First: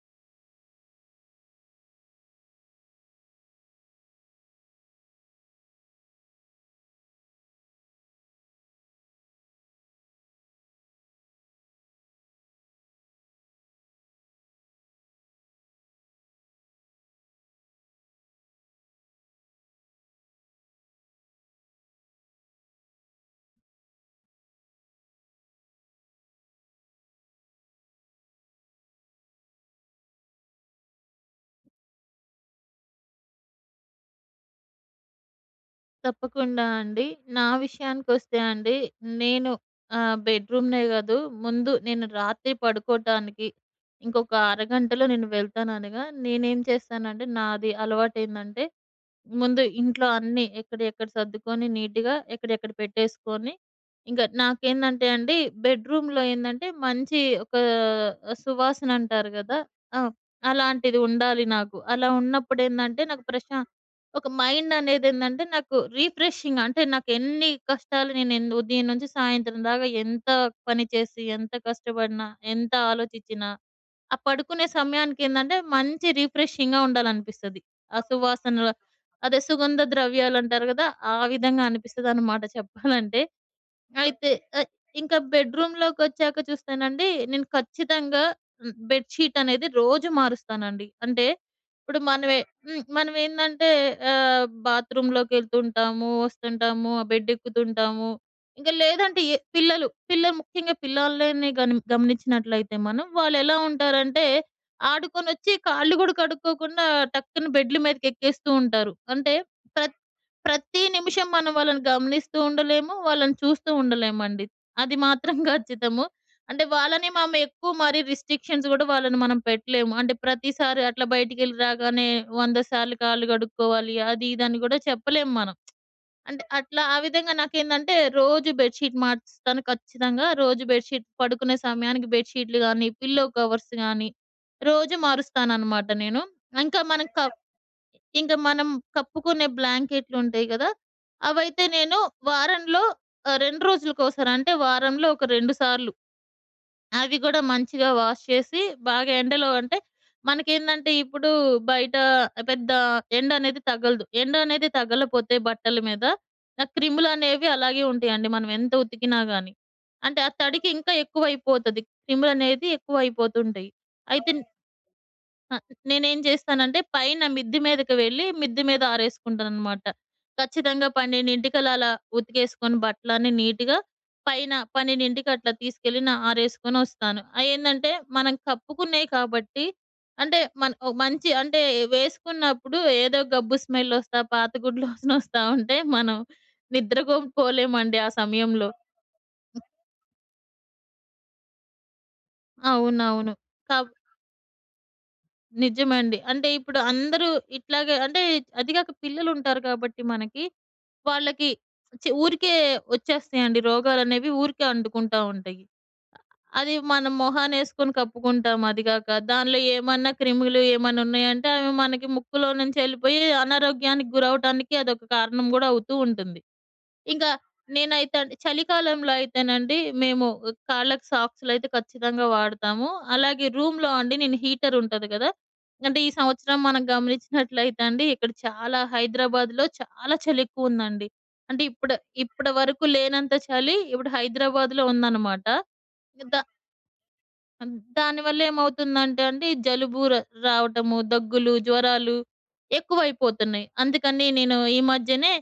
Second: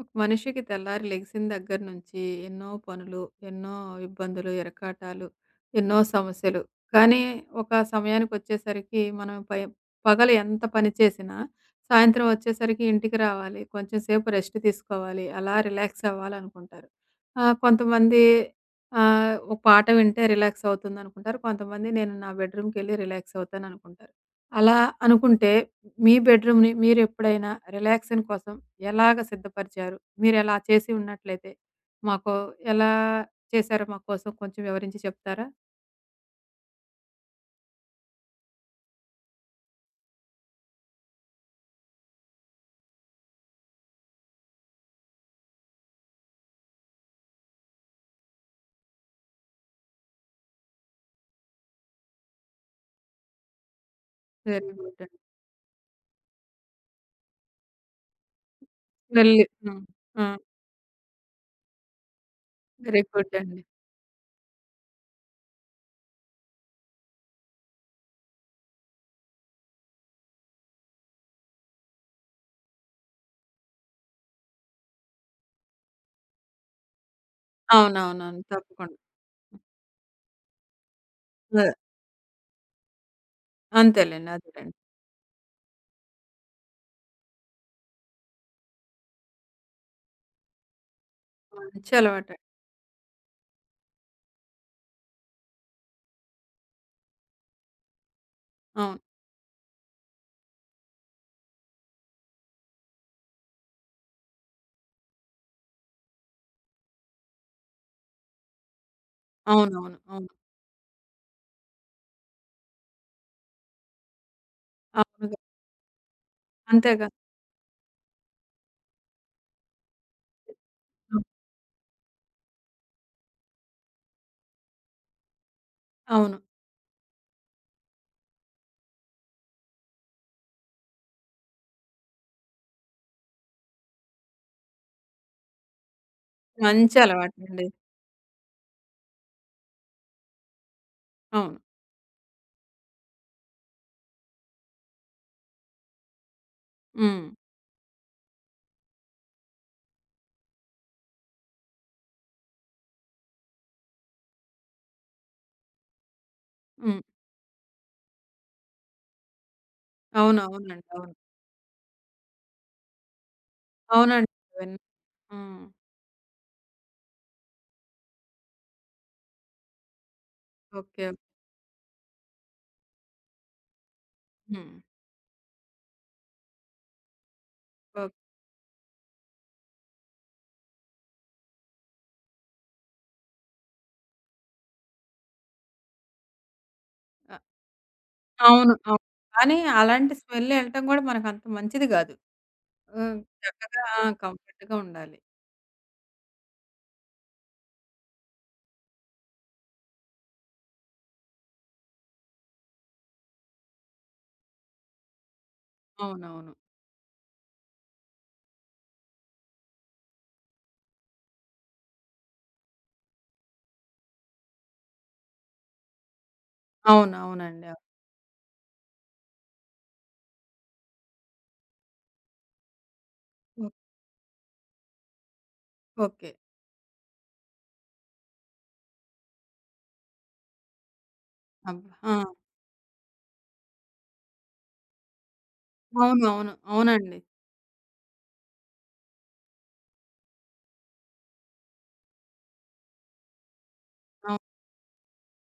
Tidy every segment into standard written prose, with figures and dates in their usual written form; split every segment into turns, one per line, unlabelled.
ఒక మనిషికి తెల్లారి లెగిసిన దగ్గర నుంచి ఎన్నో పనులు, ఎన్నో ఇబ్బందులు, ఇరకాటాలు, ఎన్నో సమస్యలు. కానీ ఒక సమయానికొచ్చేసరికి మనం పై పగలు ఎంత పని చేసినా, సాయంత్రం వచ్చేసరికి ఇంటికి రావాలి. కొంచెం సేపు రెస్ట్ తీసుకోవాలి. అలా రిలాక్స్ అవ్వాలనుకుంటారు. కొంతమంది ఒక పాట వింటే రిలాక్స్ అవుతుందనుకుంటారు. కొంతమంది నేను నా బెడ్‌రూమ్‌కెళ్ళి రిలాక్స్ అవుతాననుకుంటారు. అలా అనుకుంటే మీ బెడ్‌రూమ్‌ని మీరెప్పుడైనా రిలాక్సేషన్ కోసం ఎలాగ సిద్ధపరిచారు? మీరలా చేసి ఉన్నట్లయితే, మాకు ఎలా చేశారో మా కోసం కొంచెం వివరించి చెప్తారా?
తప్పకుండా అండి. నా విషయానికొస్తే అండి, నేను బెడ్‌రూమ్‌నే గాదు, ముందు నేను రాత్రి పడుకోటానికి ఇంకొక అరగంటలో నేను వెళ్తాననగా నేనేం చేస్తానంటే, నాది అలవాటేందంటే ముందు ఇంట్లో అన్నీ ఎక్కడెక్కడ సర్దుకొని నీట్‌గా ఎక్కడెక్కడ పెట్టేసుకొని, ఇంకా
వెరీ గుడ్
నాకేందంటే
అండి.
అండి బెడ్‌రూమ్‌లో ఏందంటే మంచి ఒక సువాసన అంటారు
వెళ్ళి
గదా!
హ్మ్.
ఆ!
ఆ!
అలాంటిది ఉండాలి నాకు. అలా
వెరీ
ఉన్నప్పుడేందంటే నాకు
గుడ్ అండి.
ఒక మైండ్ అనేదేందంటే నాకు రిఫ్రెషింగ్ అంటే నాకెన్ని కష్టాలు నేను ఉదయం నుంచి సాయంత్రం దాకా ఎంత పని చేసి, ఎంత కష్టపడినా, ఎంత ఆలోచించినా ఆ పడుకునే సమయానికేందంటే మంచి రిఫ్రెషింగ్‌గా ఉండాలనిపిస్తది. ఆ
అవునవునవును.
సువాసనల
తప్పకుండా.
అదే సుగంధ ద్రవ్యాలంటారు గదా! ఆ విధంగా
అదే.
అనిపిస్తదనమాట చెప్పాలంటే.
అంతేలెండి.
అయితే ఆహ్,
అదేలెండి.
ఇంకా బెడ్‌రూమ్‌లోకొచ్చాక చూస్తేనండి, నేను ఖచ్చితంగా బెడ్‌షీట్ అనేది రోజు మారుస్తానండి. అంటే
మంచి
ఇప్పుడు
అలవాటే.
మనమే మనమేందంటే బాత్రూమ్‌లోకెళ్తుంటాము, వస్తుంటాము, ఆ బెడ్ ఎక్కుతుంటాము. ఇంకా
అవును.
లేదంటే ఏ పిల్లలు, పిల్లలు ముఖ్యంగా పిల్లల్ని గమనించినట్లయితే మనం వాళ్ళెలా ఉంటారంటే, ఆడుకొనొచ్చి కాళ్ళు గూడా కడుక్కోకుండా టక్కున బెడ్‌ల మీదకెక్కేస్తూ ఉంటారు. అంటే ప్ర
అవునవును. అవును.
ప్రతి నిమిషం మనం వాళ్ళని గమనిస్తూ ఉండలేము. వాళ్ళని చూస్తూ ఉండలేమండి. అది మాత్రం
అవునుగా.
ఖచ్చితము. అంటే
అంతేగా.
వాళ్ళని మనం ఎక్కువ మరి రిస్ట్రిక్షన్స్ గూడా వాళ్ళని మనం పెట్టలేము. అంటే ప్రతిసారి అట్లా
హ్మ్.
బయటికెళ్ళి రాగానే 100 సార్లు కాళ్ళు కడుక్కోవాలి. అది ఇదని గూడా చెప్పలేము మనం.
అవును.
అంటే అట్లా ఆ విధంగా నాకేందంటే రోజు బెడ్‌షీట్ మార్చుతాను ఖచ్చితంగా. రోజు బెడ్‌షీట్ పడుకునే సమయానికి బెడ్‌షీట్‌లు గానీ, పిల్లో కవర్స్ గానీ రోజు మారుస్తాననమాట నేను. ఇంకా
మంచి
మనకు క
అలవాటండి.
ఇంక మనం కప్పుకునే బ్లాంకెట్లుంటాయి గదా!
అవును.
అవైతే నేను వారంలో 2 రోజులకోసారి అంటే వారంలో ఒక 2 సార్లు. అవి
హ్మ్.
గూడా మంచిగా వాష్ చేసి బాగా ఎండలో అంటే మనకేందంటే ఇప్పుడు బయట పెద్ద ఎండ అనేది తగలదు. ఎండ అనేది తగలపోతే బట్టల మీద ఆ
హ్మ్.
క్రిములనేవి అలాగే ఉంటాయండి. మనం ఎంత ఉతికినా గాని. అంటే ఆ తడికి
అవునవునండి.
ఇంకా
అవును.
ఎక్కువైపోతది. క్రిములనేది ఎక్కువైపోతుంటాయి.
అవునండి.
అయితే
విన్
ఆ!
హ్మ్.
నేనేం చేస్తానంటే పైన మిద్ది మీదకి వెళ్ళి మిద్ది మీద ఆరేసుకుంటాననమాట. ఖచ్చితంగా
ఓకే.
12:00కల్లా అలా ఉతికేసుకొని బట్టలన్నీ నీట్‌గా పైన
హ్మ్.
12:00కి అట్లా తీసుకెళ్ళి ఆరేసుకొని వస్తాను. అయేందంటే
ఓకే.
మనం కప్పుకున్నయి కాబట్టి అంటే మన ఓ మంచి అంటే వేసుకున్నప్పుడు ఏదో గబ్బు స్మెల్లొస్తా, పాత గుడ్లు వాసనొస్తా ఉంటే మనం నిద్రకు పోలేమండి ఆ సమయంలో.
అవును. అవును. కానీ అలాంటి స్మెల్ ఎళ్ళటం గూడా మనకంత మంచిది గాదు. హ్మ్.
అవునవును.
చక్కగా
కబ్
ఆ! కంఫర్ట్‌గా ఉండాలి.
నిజమండి. అంటే ఇప్పుడు అందరూ ఇట్లాగే అంటే అది గాక పిల్లలుంటారు కాబట్టి మనకి, వాళ్ళకి ఊరికే వచ్చేస్తాయండి రోగాలనేవి ఊరికే అంటుకుంటా ఉంటాయి.
అవునవును.
అది మనం మొహానేసుకొని కప్పుకుంటాం అది గాక. దానిలో ఏమన్నా క్రిములు ఏమన్నా ఉన్నాయంటే అవి మనకి ముక్కులో నుంచి ఎళ్ళిపోయి అనారోగ్యానికి గురవటానికి అదొక కారణం గూడా అవుతూ ఉంటుంది.
అవును.
ఇంకా
అవునండి. అవును.
నేనైతే అండి చలికాలంలో అయితేనండి మేము కాళ్ళకి సాక్స్‌లైతే ఖచ్చితంగా వాడతాము. అలాగే
ఓ
రూమ్‌లో అండి నేను హీటర్ ఉంటది కదా! అంటే ఈ
ఓకే.
సంవత్సరం మనం గమనించినట్లయితే అండి ఇక్కడ చాలా హైదరాబాద్‌లో చాలా చలెక్కువుందండి. అంటే
అబ్బా!
ఇప్పుడు
ఆ!
ఇప్పటి వరకు లేనంత చలి ఇప్పుడు హైదరాబాద్‌లో ఉందన్నమాట. ద
అవునవును. అవునండి.
దానివల్ల ఏమవుతుందంటే అండి జలుబు రావటము, దగ్గులు, జ్వరాలు ఎక్కువైపోతున్నాయి. అందుకని
అవును.
నేను ఈ మధ్యనే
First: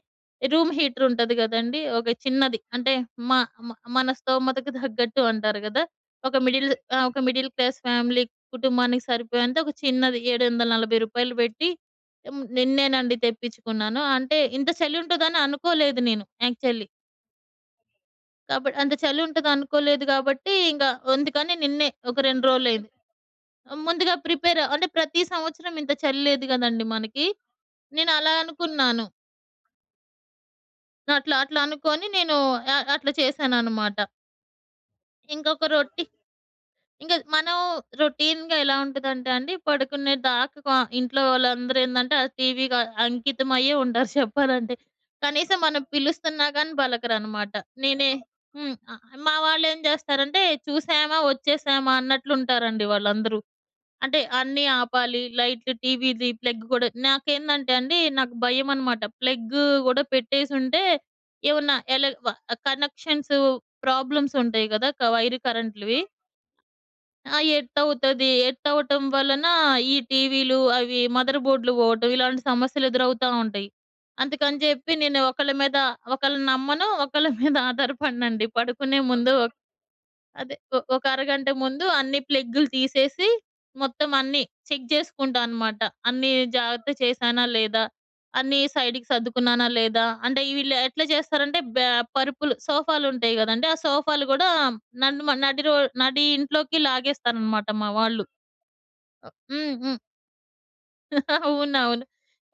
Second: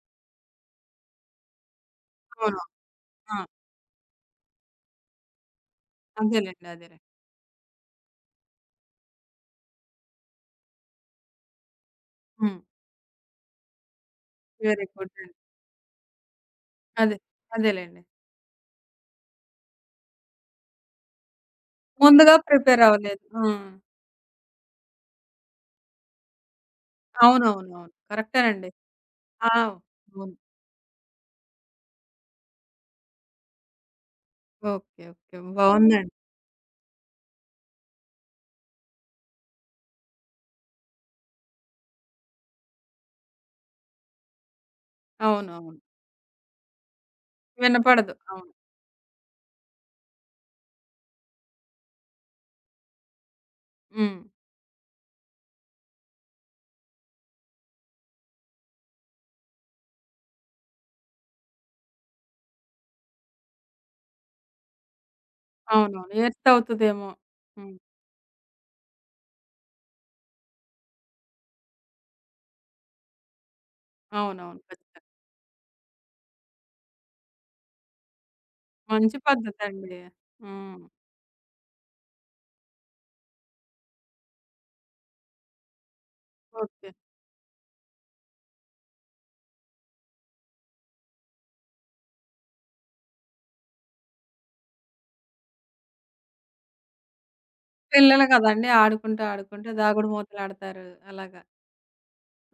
రూమ్ హీటర్ ఉంటది గదండీ! ఒక చిన్నది
అవును.
అంటే మ
ఆ!
మ మన స్తోమతకు తగ్గట్టు అంటారు గదా! ఒక
అదేలెండి.
మిడిల్
అదేలే.
ఒక మిడిల్ క్లాస్ ఫ్యామిలీ కుటుంబానికి సరిపోయేంత ఒక చిన్నది రూ. 740 పెట్టి
హ్మ్.
నిన్నేనండి తెప్పించుకున్నాను. అంటే ఇంత
వెరీ
చలి
గుడ్ అండి.
ఉంటదని అనుకోలేదు నేను యాక్చువల్లీ.
అదే. అదేలెండి.
అంత చలి ఉంటదనుకోలేదు గాబట్టి ఇంక అందుకని నిన్నే ఒక
ముందుగా
2
ప్రిపేర్
రోజులైంది.
అవ్వలేదు. ఆ!
ముందుగా ప్రిపేర్ అంటే ప్రతి సంవత్సరం ఇంత చలి లేదు గదండీ మనకి.
అవునవునవును.
నేను అలా
కరెక్టేనండి.
అనుకున్నాను.
ఆ! అవును.
అట్లా అట్లా అనుకోని నేను అట్లా చేశాననమాట.
ఓకే. ఓకే.
ఇంకొక రొట్టి
బావుందండి.
ఇంక మనం రొటీన్‌గా ఎలా ఉంటదంటే అండి, పడుకునే దాకా ఇంట్లో వాళ్ళందరూ ఏందంటే ఆ టీవీకి అంకితమయ్యే ఉంటారు చెప్పాలంటే. కనీసం
అవునవును.
మనం పిలుస్తున్నా గానీ పలకరనమాట. నేనే
వినపడదు. అవును.
మా వాళ్ళేం జేస్తారంటే చూసామా, వచ్చేసామా అన్నట్లుంటారండి వాళ్ళందరూ.
హ్మ్.
అంటే అన్నీ ఆపాలి. లైట్లు, టీవీది ప్లగ్ గూడా నాకేందంటే అండి, నాకు భయమనమాట. ప్లగ్ గూడా పెట్టేసుంటే ఏమన్నా ఎలగ్ వ కనెక్షన్స్ ప్రాబ్లమ్స్ ఉంటాయి గదా! వైర్ కరెంట్‌లువి.
అవునవును. ఎర్త్ అవుతదేమో. హ్మ్.
ఎట్టవుతది? ఎట్టవ్వటం వలన ఈ టీవీలు, అవి మదర్ బోర్డ్‌లు పోవటం ఇలాంటి సమస్యలు ఎదురవుతా ఉంటాయి.
అవునవును.
అందుకని జెప్పి
ఖచ్చితంగా.
నేను ఒకళ్ళ మీద ఒకళ్ళని నమ్మను, ఒకళ్ళ మీద ఆధారపడనండి. పడుకునే
మంచి
ముందు
పద్ధతండి.
అదే.
హ్మ్.
ఒక అరగంట ముందు అన్ని ప్లగ్గులు తీసేసి, మొత్తం అన్నీ చెక్ జేసుకుంటా అనమాట. అన్నీ
ఓకే.
జాగ్రత్త చేశానా లేదా? అన్నీ సైడ్‌కి సర్దుకున్నానా లేదా? అంటే వీళ్ళు ఎట్లా చేస్తారంటే పరుపులు సోఫాలుంటాయి గదండీ! ఆ సోఫాలు గూడా నడుమ నడి రో నడి ఇంట్లోకి లాగేస్తారనమాట మా
పిల్లలు
వాళ్ళు.
కదండీ! ఆడుకుంటూ, ఆడుకుంటూ
హ్మ్. హ్మ్.
దాగుడు మూతలాడతారు. అలాగా.
అవునవును.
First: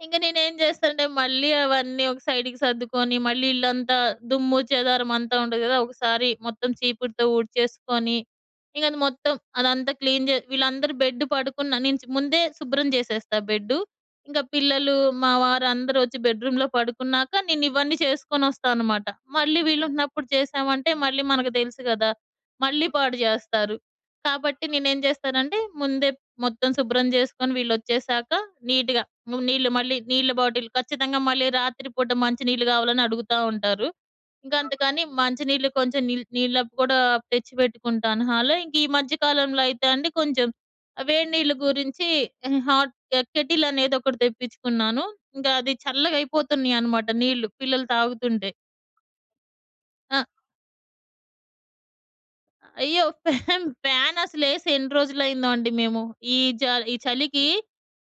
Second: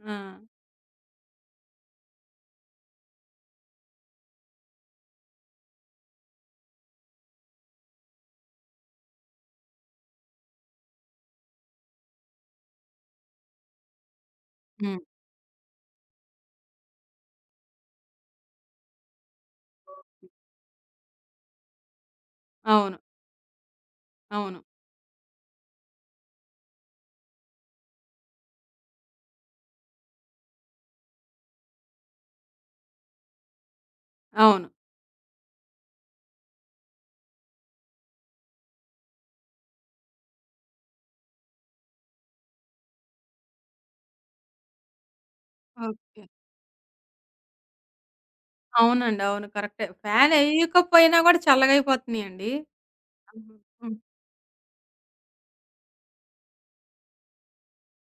ఆ!
ఇంక నేనేం జేస్తానంటే మళ్ళీ అవన్నీ ఒక సైడ్‌కి సర్దుకొని, మళ్ళీ ఇల్లంతా దుమ్ము, చెదారం అంతా ఉంటది గదా! ఒకసారి మొత్తం చీపురుతో ఊడ్చేసుకొని, ఇంక అది మొత్తం అదంతా క్లీన్ జే వీళ్ళందరూ బెడ్ పడుకున్న నేను ముందే శుభ్రం జేసేస్తా బెడ్డు. ఇంకా పిల్లలు,
హ్మ్.
మా వారు అందరూ వచ్చి బెడ్‌రూమ్‌లో పడుకున్నాక నేను ఇవన్నీ చేసుకొనొస్తా అనమాట. మళ్ళీ వీళ్ళున్నప్పుడు చేశామంటే మళ్ళీ మనకు తెలుసు గదా! మళ్ళీ
అవును.
పాడు జేస్తారు.
అవును.
కాబట్టి నేనేం జేస్తానంటే ముందే మొత్తం శుభ్రం జేసుకొని వీళ్ళొచ్చేసాక నీట్‌గా నీళ్ళు మళ్ళీ నీళ్ళ బాటిల్ ఖచ్చితంగా మళ్ళీ రాత్రి పూట మంచి నీళ్ళు గావాలని అడుగుతా ఉంటారు. ఇంకా అవును.
అవును.
అందుకని మంచి నీళ్ళు కొంచెం నీళ్ళవి కూడా తెచ్చి పెట్టుకుంటాను హాలో. ఇంక ఈ మధ్య కాలంలో అయితే అండి కొంచెం ఆ వేడి నీళ్ళు గురించి హాట్ కెటిల్ అనేది ఒకటి తెప్పించుకున్నాను. ఇంకా అది చల్లగా
ఓకే.
అయిపోతున్నాయన్నమాట నీళ్ళు పిల్లలు తాగుతుంటే.
అవునండి. అవును. కరెక్టే.
ఆ!
ఫ్యాన్ ఎయ్యకపోయినా గూడా చల్లగయిపోతున్నాయండి.
అయ్యో!
అవును.
ఫ్యాన్
హ్మ్.
ఫ్యాన్ అసలేసి ఎన్ని రోజులయిందో అండి మేము. ఈ జ ఈ చలికి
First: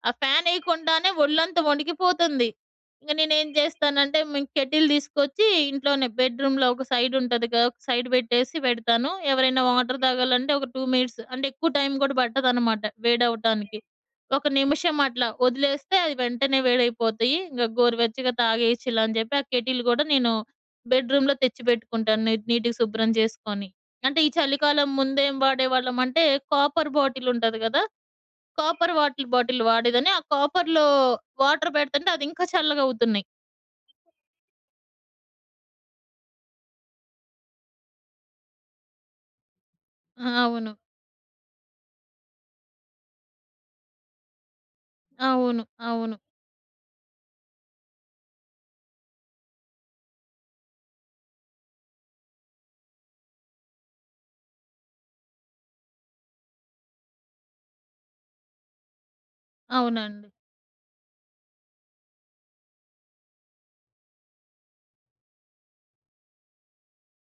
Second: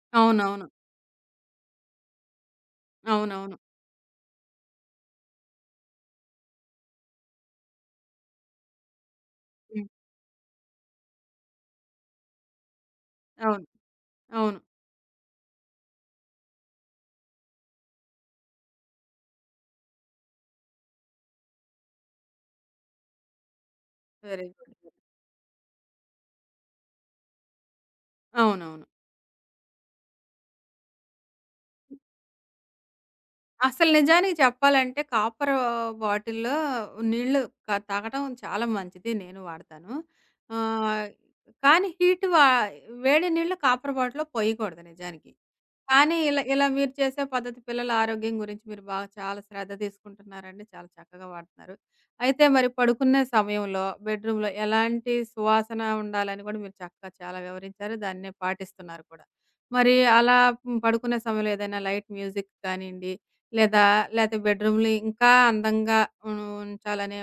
ఆ ఫ్యాన్
అవునవును.
ఎయకుండానే ఒళ్ళంతా వణికిపోతుంది. ఇంక నేనేం
అవునవును.
జేస్తానంటే, మేము కెటిల్ తీసుకొచ్చి ఇంట్లోనే బెడ్‌రూమ్‌లో ఒక సైడ్ ఉంటది కదా! ఒక సైడ్ పెట్టేసి పెడతాను. ఎవరైనా
హ్మ్.
వాటర్ తాగాలంటే ఒక 2 మినిట్స్ అంటే ఎక్కువ టైం గూడా పట్టదనమాట
అవును.
వేడవ్వటానికి. ఒక
అవును.
నిమిషం అట్లా వదిలేస్తే అది వెంటనే వేడైపోతాయి. ఇంక గోరువెచ్చగా తాగేయొచ్చు ఇలా అని జెప్పి ఆ కెటిల్ గూడా నేను బెడ్‌రూమ్‌లో తెచ్చి పెట్టుకుంటాను. నీటిగా శుభ్రం చేసుకొని. అంటే ఈ
వెరీ గుడ్.
చలికాలం ముందేం వాడేవాళ్ళం అంటే, కాపర్ బాటిల్ ఉంటది గదా!
అవునవును.
కాపర్ వాటిల్ బాటిల్ వాడేదాన్ని. ఆ కాపర్‌లో వాటర్ పెడుతుంటే అది ఇంకా చల్లగా అవుతున్నాయి.
అసలు నిజానికి చెప్పాలంటే కాపర్ బాటిల్‌లో నీళ్ళు తాగటం చాలా మంచిది. నేను వాడతాను.
ఆ! అవును.
ఆహ్, కానీ హీట్ వా వేడి నీళ్ళు కాపర్ బాటిల్‌లో పోయకూడదు నిజానికి.
అవును.
కానీ
అవును.
ఇలా ఇలా మీరు చేసే పద్ధతి పిల్లల ఆరోగ్యం గురించి మీరు బాగా చాలా శ్రద్ధ తీసుకుంటున్నారండి. చాలా చక్కగా వాడుతున్నారు. అయితే మరి పడుకునే సమయంలో బెడ్‌రూమ్‌లో ఎలాంటి సువాసన ఉండాలని కూడా మీరు చక్కగా చాలా వివరించారు. దాన్నే పాటిస్తున్నారు కూడా. మరి
అవునండి.
అలా హ్మ్, పడుకునే సమయంలో ఏదైనా లైట్ మ్యూజిక్ కానియండి, లేదా లేతే బెడ్‌రూమ్‌ని ఇంకా అందంగా ఉంచాలనే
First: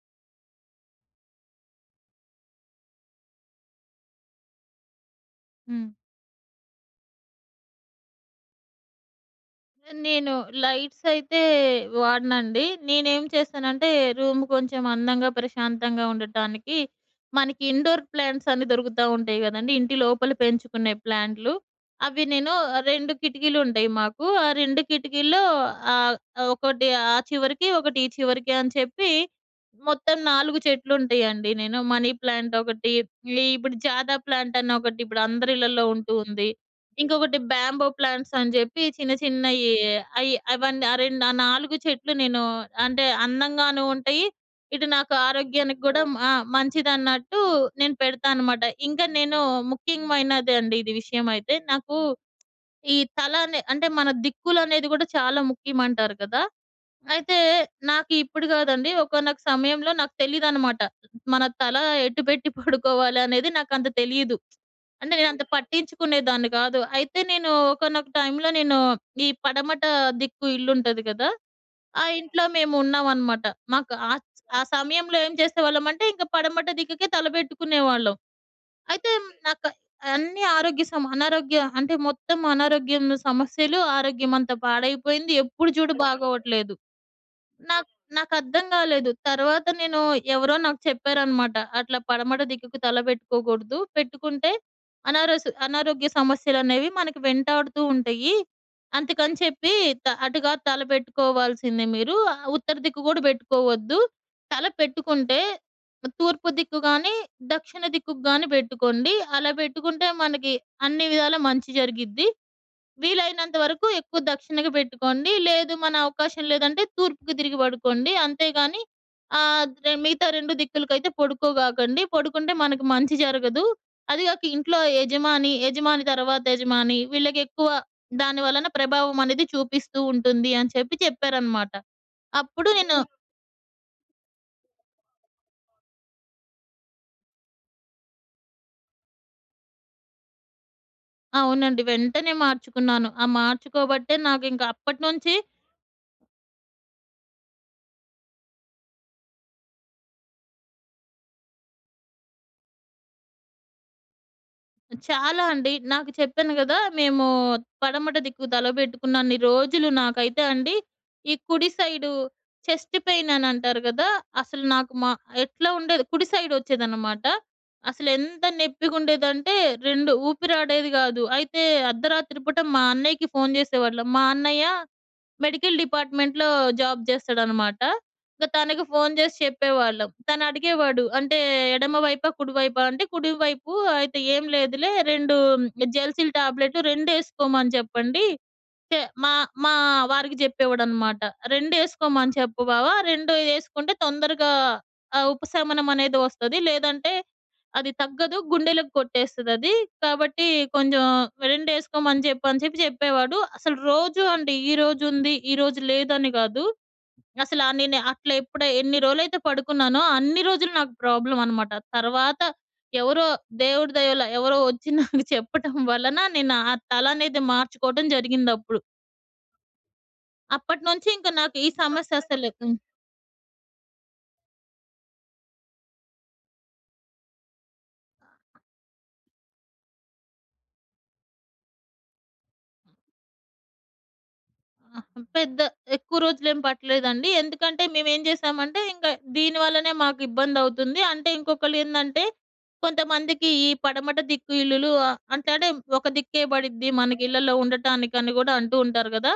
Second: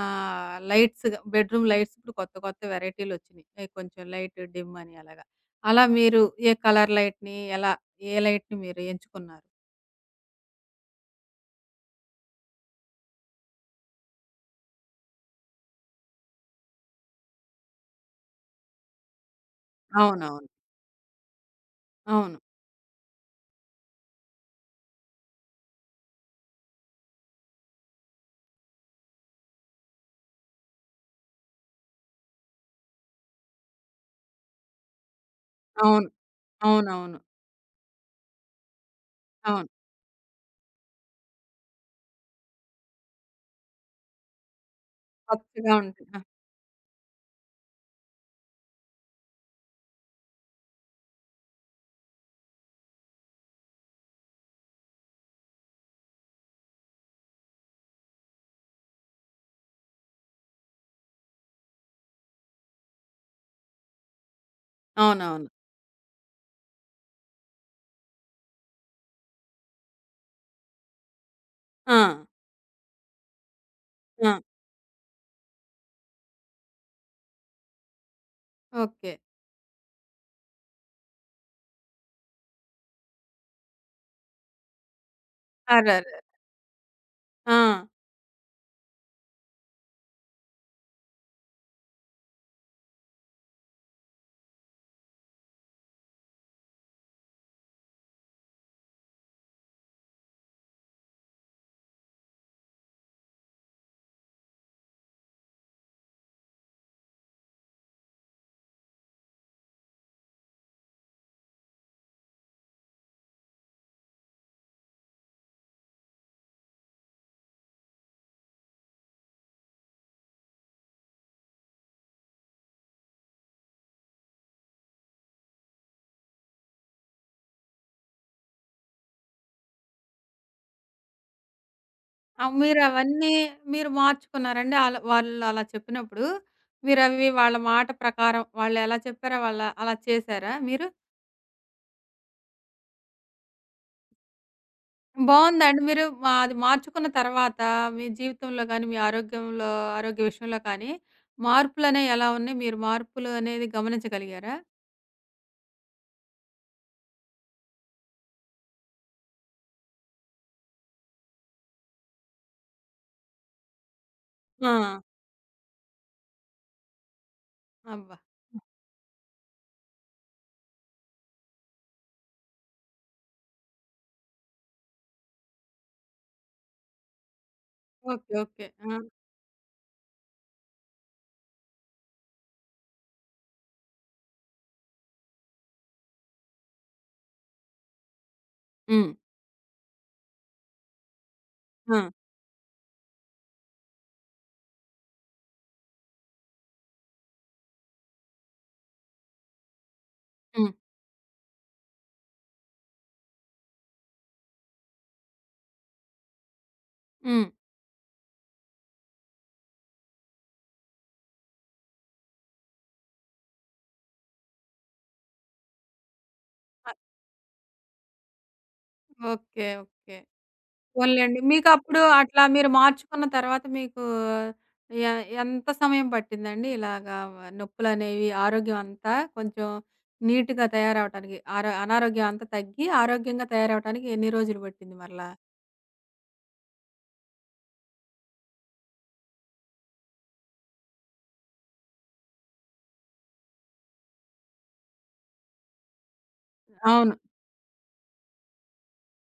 లైట్స్‌గా బెడ్‌రూమ్ లైట్స్ ఇప్పుడు కొత్త కొత్త వెరైటీలొచ్చినియి. కొంచెం లైట్ డిమ్ అని అలాగా. అలా
హ్మ్.
మీరు ఏ కలర్ లైట్‌ని ఎలా ఏ లైట్‌ని మీరు ఎంచుకున్నారు.
నేను లైట్స్ అయితే వాడనండి. నేనేం చేశానంటే రూమ్ కొంచెం అందంగా, ప్రశాంతంగా ఉండటానికి మనకి ఇండోర్ ప్లాంట్స్ అన్నీ దొరుకుతా ఉంటాయి గదండీ! ఇంటి లోపల
అవునవును.
పెంచుకునే ప్లాంట్లు. అవి
అవును.
నేను 2 కిటికీలు ఉంటాయి మాకు. ఆ 2 కిటికీల్లో ఆహ్, ఒకటి ఆ చివరకి, ఒకటి ఈ చివరకి అని చెప్పి మొత్తం 4 చెట్లుంటాయండి. నేను మనీ ప్లాంట్ ఒకటి, ఈ ఇప్పుడు జాదా ప్లాంట్ అని ఒకటి ఇప్పుడు అందరి ఇళ్లల్లో
అవును.
ఉంటూ ఉంది.
అవునవును.
ఇంకొకటి బ్యాంబో ప్లాంట్స్ అని జెప్పి చిన్న
అవును.
చిన్నయి అవన్నీ ఆ 2 ఆ 4 చెట్లు నేను అంటే అందంగాను ఉంటాయి. ఇటు నాకు
పచ్చగా
ఆరోగ్యానికి గూడా
ఉంటుంది. ఆ!
ఆ! మంచిదన్నట్టు నేను పెడతా అనమాట. ఇంకా నేను ముఖ్యమైనదండి ఇది విషయం అయితే. నాకు ఈ తల అనే అంటే మన దిక్కులనేది గూడా చాలా ముఖ్యమంటారు కదా! అయితే నాకు ఇప్పుడు గాదండి ఒకానొక సమయంలో నాకు తెలీదనమాట. మన తల ఎటు పెట్టి పడుకోవాలి అనేది నాకంత తెలీదు. అంటే నేనంత
అవునవును.
పట్టించుకునేదాన్ని కాదు. అయితే నేను ఒకానొక టైంలో నేను ఈ పడమట దిక్కు ఇల్లుంటది కదా! ఆ
ఆ!
ఇంట్లో మేమున్నామనమాట. మాకు ఆ
ఆ!
ఆ సమయంలో ఏం చేసేవాళ్ళమంటే ఇంక పడమట దిక్కుకే తలపెట్టుకునేవాళ్ళం. అయితే
ఓకే.
నాకు అన్ని ఆరోగ్య అనారోగ్య అంటే మొత్తం అనారోగ్యం సమస్యలు, ఆరోగ్యం అంతా పాడైపోయింది. ఎప్పుడు చూడు
అరెరే!
అవును. బాగోవట్లేదు.
ఆ!
నాకు నాకర్థం గాలేదు. తర్వాత నేను ఎవరో నాకు చెప్పారనమాట. అట్లా పడమట దిక్కుకు తల బెట్టుకోకూడదు. పెట్టుకుంటే అనారోగ్య సమస్యలనేవి మనకి వెంటాడుతూ ఉంటాయి. అందుకని చెప్పి అటుగా తల బెట్టుకోవాల్సిందే మీరు. ఉత్తర దిక్కు గూడా బెట్టుకోవద్దు. తల పెట్టుకుంటే తూర్పు దిక్కు గాని, దక్షిణ దిక్కుకు గాని బెట్టుకోండి. అలా బెట్టుకుంటే మనకి అన్ని విధాలా మంచి జరిగిద్ది. వీలైనంత వరకు ఎక్కువ దక్షిణకి పెట్టుకోండి. లేదు మన అవకాశం లేదంటే తూర్పుకి తిరిగి పడుకోండి. అంతేగాని మిగతా 2 దిక్కులకైతే పడుకోగాకండి. పడుకుంటే మనకు మంచి జరగదు. అది గాక ఇంట్లో యజమాని, యజమాని తర్వాత యజమాని వీళ్ళకెక్కువ దాని వలన ప్రభావం అనేది చూపిస్తూ ఉంటుంది అని చెప్పి చెప్పారనమాట. అప్పుడు నేను ఓకే.
మీరవన్నీ మీరు మార్చుకున్నారండి? ఆళ్ళ వాళ్ళు అలా చెప్పినప్పుడు మీరవి వాళ్ళ మాట ప్రకారం వాళ్ళెలా చెప్పారో వాళ్ళ అలా చేశారా మీరు?
అవునండి. వెంటనే మార్చుకున్నాను. ఆ మార్చుకోబట్టే నాకింక అప్పటినుంచి
బావుందండి. మీరు మా అది మార్చుకున్న తర్వాత మీ జీవితంలో గాని, మీ ఆరోగ్యంలో ఆరోగ్య విషయంలో కానీ మార్పులనేవి ఎలా ఉన్నాయి? మీరు మార్పులు అనేది గమనించగలిగారా?
చాలా అండి. నాకు చెప్పాను గదా! మేము పడమట దిక్కు తలబెట్టుకున్నన్ని రోజులు నాకైతే అండి, ఈ కుడి సైడు చెస్ట్ పెయిన్ అని అంటారు గదా! అసలు నాకు
ఆ!
ఎట్లా ఉండేది కుడి సైడ్ ఒచ్చేదనమాట.
అబ్బా!
అసలెంత నొప్పిగుండేదంటే 2 ఊపిరాడేది గాదు. అయితే అర్ధరాత్రి పూట మా అన్నయ్యకి ఫోను జేసేవాళ్ళం. మా అన్నయ్య మెడికల్ డిపార్ట్‌మెంట్‌లో జాబ్ చేస్తాడనమాట.
ఓకే.
ఇంక
ఓకే.
తనకి
ఆ!
ఫోను చేసి చెప్పేవాళ్ళం. తనడిగేవాడు. అంటే ఎడమ వైపా? కుడి వైపా? అంటే కుడి వైపు అయితే ఏం లేదులే 2 జెల్సిల్ టాబ్లెట్ రెండేసుకోమని చెప్పండి.
హ్మ్.
మా మా వారికి జెప్పేవాడనమాట.
ఆ!
"రెండేసుకోమని చెప్పు బావ. 2 యేసుకుంటే తొందరగా ఉపశమనం అనేది వస్తది. లేదంటే అది తగ్గదు. గుండెలకు కొట్టేస్తదది. కాబట్టి
హ్మ్.
కొంచెం 2 యేసుకోమని చెప్పు" అని చెప్పి చెప్పేవాడు. అసలు రోజు అండి. ఈరోజుంది, ఈరోజు లేదని గాదు.
హ్మ్.
నేను అట్లా ఎన్ని రోజులైతే పడుకున్నానో అన్ని రోజులు నాకు ప్రాబ్లమ్ అనమాట. తర్వాత ఎవరో దేవుడి దయ వల్ల ఎవరో ఒచ్చి నాకు చెప్పటం వలన నేను ఆ
అ
తల అనేది మార్చుకోవడం జరిగిందప్పుడు.
ఓకే. ఓకే.
అప్పటినుంచి ఇంక
పోన్లెండి.
నాకు ఈ
మీకప్పుడు
సమస్య
అట్లా
అసలు
మీరు మార్చుకున్న తర్వాత మీకు ఎ ఎంత సమయం పట్టిందండి? ఇలాగా నొప్పులనేవి ఆరోగ్యం అంతా కొంచెం నీట్‌గా తయారవ్వటానికి అనారోగ్యం అంతా తగ్గి ఆరోగ్యంగా తయారవ్వటానికి ఎన్ని రోజులు పట్టింది
ఆహ్,
మరలా?
పెద్ద ఎక్కువ రోజులేం పట్టలేదండి. ఎందుకంటే మేమేం చేసామంటే ఇంక దీని వల్లనే మాకు ఇబ్బందవుతుంది. అంటే ఇంకొకళ్ళేందంటే కొంతమందికి ఈ పడమట దిక్కు ఇల్లులు అంటే అంటే ఒక దిక్కే పడిద్ది
అవును.
మనకి ఇళ్లలో ఉండటానికని గూడా అంటూ ఉంటారు గదా!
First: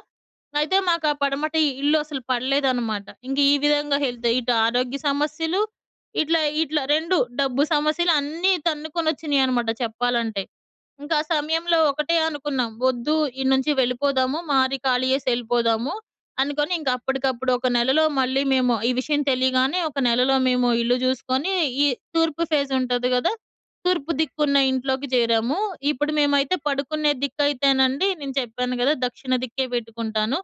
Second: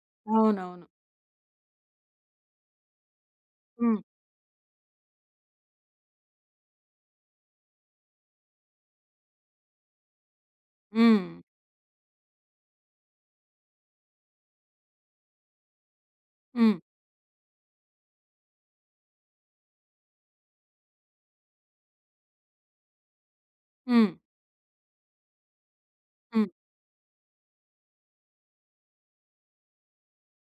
అయితే
అవునవును.
మాకు ఆ పడమట ఈ ఇల్లు అసలు పడలేదనమాట. ఇంక ఈ విధంగా
హ్మ్.
హెల్త్ ఇటు ఆరోగ్య సమస్యలు, ఇట్లా ఇట్లా 2 డబ్బు సమస్యలు అన్నీ తన్నుకొనొచ్చినియనమాట చెప్పాలంటే. ఇంకా ఆ
హ్మ్.
సమయంలో ఒకటే అనుకున్నాం. వద్దు ఈడ నుంచి వెళ్ళిపోదాము. మారి ఖాళీ చేసి ఎళ్ళిపోదాము. అనుకోని
హ్మ్.
ఇంక అప్పటికప్పుడు ఒక నెలలో మళ్ళీ మేము ఈ విషయం తెలియగానే ఒక నెలలో మేము ఇల్లు జూసుకొని ఈ తూర్పు ఫేజ్ ఉంటది గదా!
హ్మ్.
తూర్పు దిక్కున్న ఇంట్లోకి జేరాము. ఇప్పుడు
హ్మ్.
మేమైతే పడుకునే దిక్కయితేనండి నేను చెప్పాను గదా! దక్షిణ దిక్కే పెట్టుకుంటాను.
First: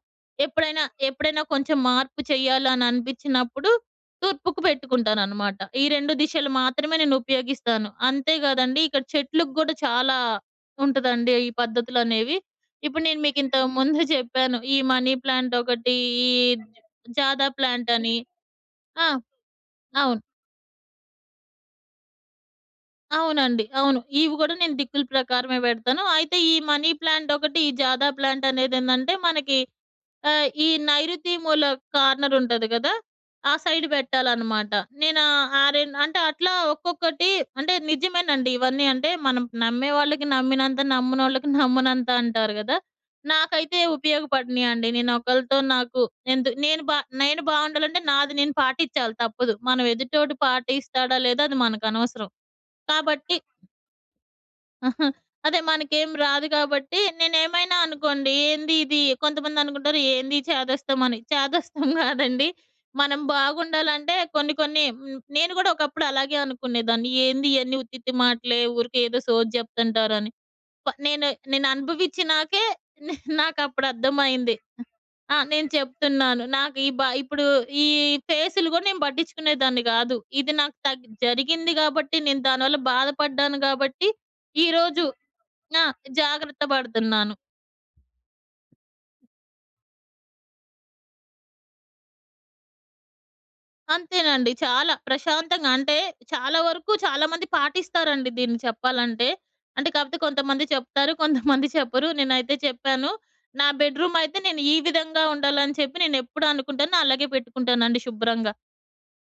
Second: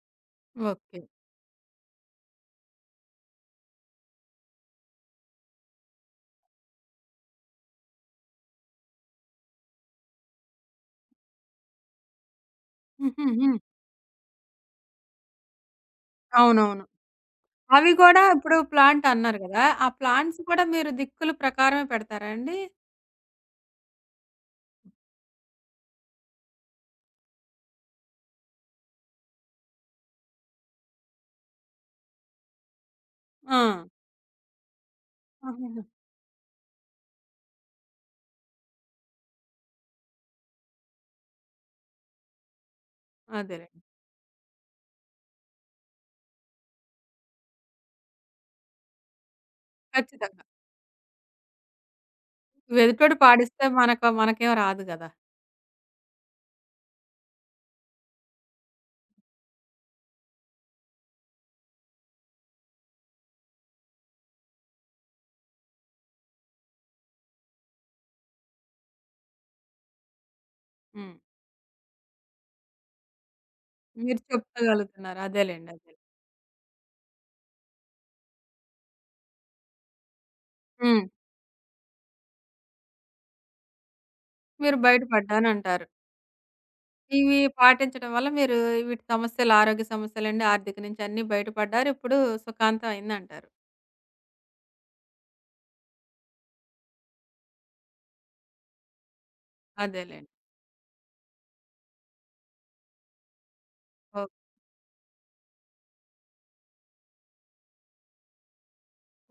ఎప్పుడైనా
ఓకే.
ఎప్పుడైనా కొంచెం మార్పు చేయాలి అని అనిపించినప్పుడు తూర్పుకు పెట్టుకుంటాననమాట. ఈ 2 దిశలు మాత్రమే నేను ఉపయోగిస్తాను. అంతే గాదండి ఇక్కడ చెట్లుకి గూడా చాలా ఉంటదండి. ఈ పద్ధతులనేవి. ఇప్పుడు నేను మీకు
హుహుహు.
ఇంతకు ముందు చెప్పాను. ఈ మనీ ప్లాంట్ ఒకటి, ఈ
అవునవును.
జాదా
అవి
ప్లాంట్ అని.
గూడా ఇప్పుడు ప్లాంట్
ఆ!
అన్నారు గదా! ఆ
అవును.
ప్లాంట్స్ కూడా మీరు దిక్కుల ప్రకారమే పెడతారా అండి?
అవునండి. అవును. ఇవి గూడా నేను దిక్కుల ప్రకారమే పెడతాను. అయితే ఈ మనీ ప్లాంట్ ఒకటి, ఈ జాదా ప్లాంట్ అనేదేందంటే మనకి ఆ! ఈ నైరుతి మూల కార్నర్ ఉంటది గదా! ఆ
ఆ!
సైడ్ పెట్టాలనమాట. నేను ఆ
ఆహాహా!
రెన్ అంటే అట్లా ఒక్కొక్కటి అంటే నిజమేనండి ఇవన్నీ. అంటే మనం నమ్మే వాళ్ళకి నమ్మినంత, నమ్మనోళ్ళకి నమ్మనంత అంటారు గదా! నాకైతే
అదేలెండి.
ఉపయోగపడినియండి. నేను ఒకళ్ళతో నాకు ఎందు నేను బా నేను బావుండాలంటే నాది నేను పాటిచ్చాలి తప్పదు. మనం ఎదుటోడు
ఖచ్చితంగా.
పాటిస్తాడా లేదా అది మనకనవసరం.
ఎదుటోడు
కాబట్టి
పాడిస్తే మనకు మనకేం రాదు
ఆహా!
గదా!
అదే మనకేం రాదు కాబట్టి నేనేమైనా అనుకోండి, ఏంది ఇది కొంతమందనుకుంటారు ఏంది చేదస్తంమని. చేదస్తం కాదండి. మనం బాగుండాలంటే కొన్ని కొన్ని నేను కూడా ఒకప్పుడు అలాగే అనుకునేదాన్ని. ఏంది ఇయన్నీ ఉత్తిత్తి మాటలే ఊరికే ఏదో సోది చెప్తుంటారని.
హ్మ్.
నేను నేను అనుభవిచ్చినాకే నాకప్పుడు
మీరు
అర్థమైంది.
చెప్పుకోగలుగుతున్నారు.
ఆ! నేను
అదేలెండి. అదే.
చెప్తున్నాను. నాకు ఈ బ ఇప్పుడు ఈ ఫేసులు కూడా నేను పట్టించుకునేదాన్ని కాదు. ఇది నాకు
హ్మ్.
జరిగింది కాబట్టి నేను దానివల్ల బాధపడ్డాను కాబట్టి
మీరు
ఈరోజు ఆ!
బయటపడ్డానంటారు.
జాగ్రత్త పడుతున్నాను.
ఇవి పాటించడం వల్ల మీరు వీటి సమస్యలు ఆరోగ్య సమస్యలండి, ఆర్థిక నుంచి అన్నీ బయటపడ్డారు. ఇప్పుడు సుఖాంతం అయిందంటారు.
అంతేనండి. చాలా ప్రశాంతంగా అంటే చాలా వరకు చాలా మంది పాటిస్తారండి దీన్ని చెప్పాలంటే. అంటే కాకపోతే
అదేలెండి.
కొంతమంది చెప్తారు, కొంతమంది చెప్పరు. నేనైతే చెప్పాను. నా బెడ్‌రూమ్
ఓహ్!
అయితే నేను ఈ విధంగా ఉండాలని చెప్పి నేనెప్పుడు అనుకుంటానో అలాగే పెట్టుకుంటానండి శుభ్రంగా.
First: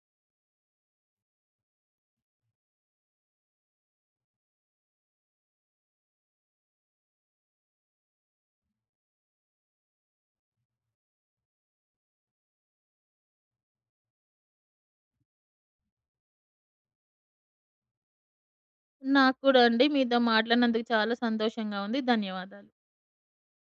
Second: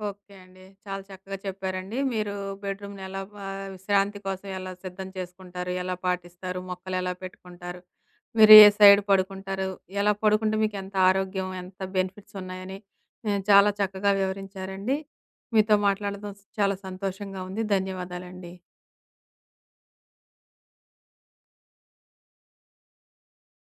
ఓకే అండి. చాలా చక్కగా చెప్పారండి. మీరు బెడ్‌రూమ్‌ని ఎలా విశ్రాంతి కోసం ఎలా సిద్ధం చేసుకుంటారు? ఎలా పాటిస్తారు? మొక్కలెలా పెట్టుకుంటారు? మీరు ఏ సైడ్ పడుకుంటారు? ఎలా పడుకుంటే మీకెంత ఆరోగ్యం, ఎంత బెనిఫిట్స్ ఉన్నాయని చాలా చక్కగా వివరించారండి. మీతో మాట్లాడడం చాలా సంతోషంగా ఉంది. ధన్యవాదాలండి.
నాకు కూడా అండి మీతో మాట్లాడినందుకు చాలా సంతోషంగా ఉంది. ధన్యవాదాలు.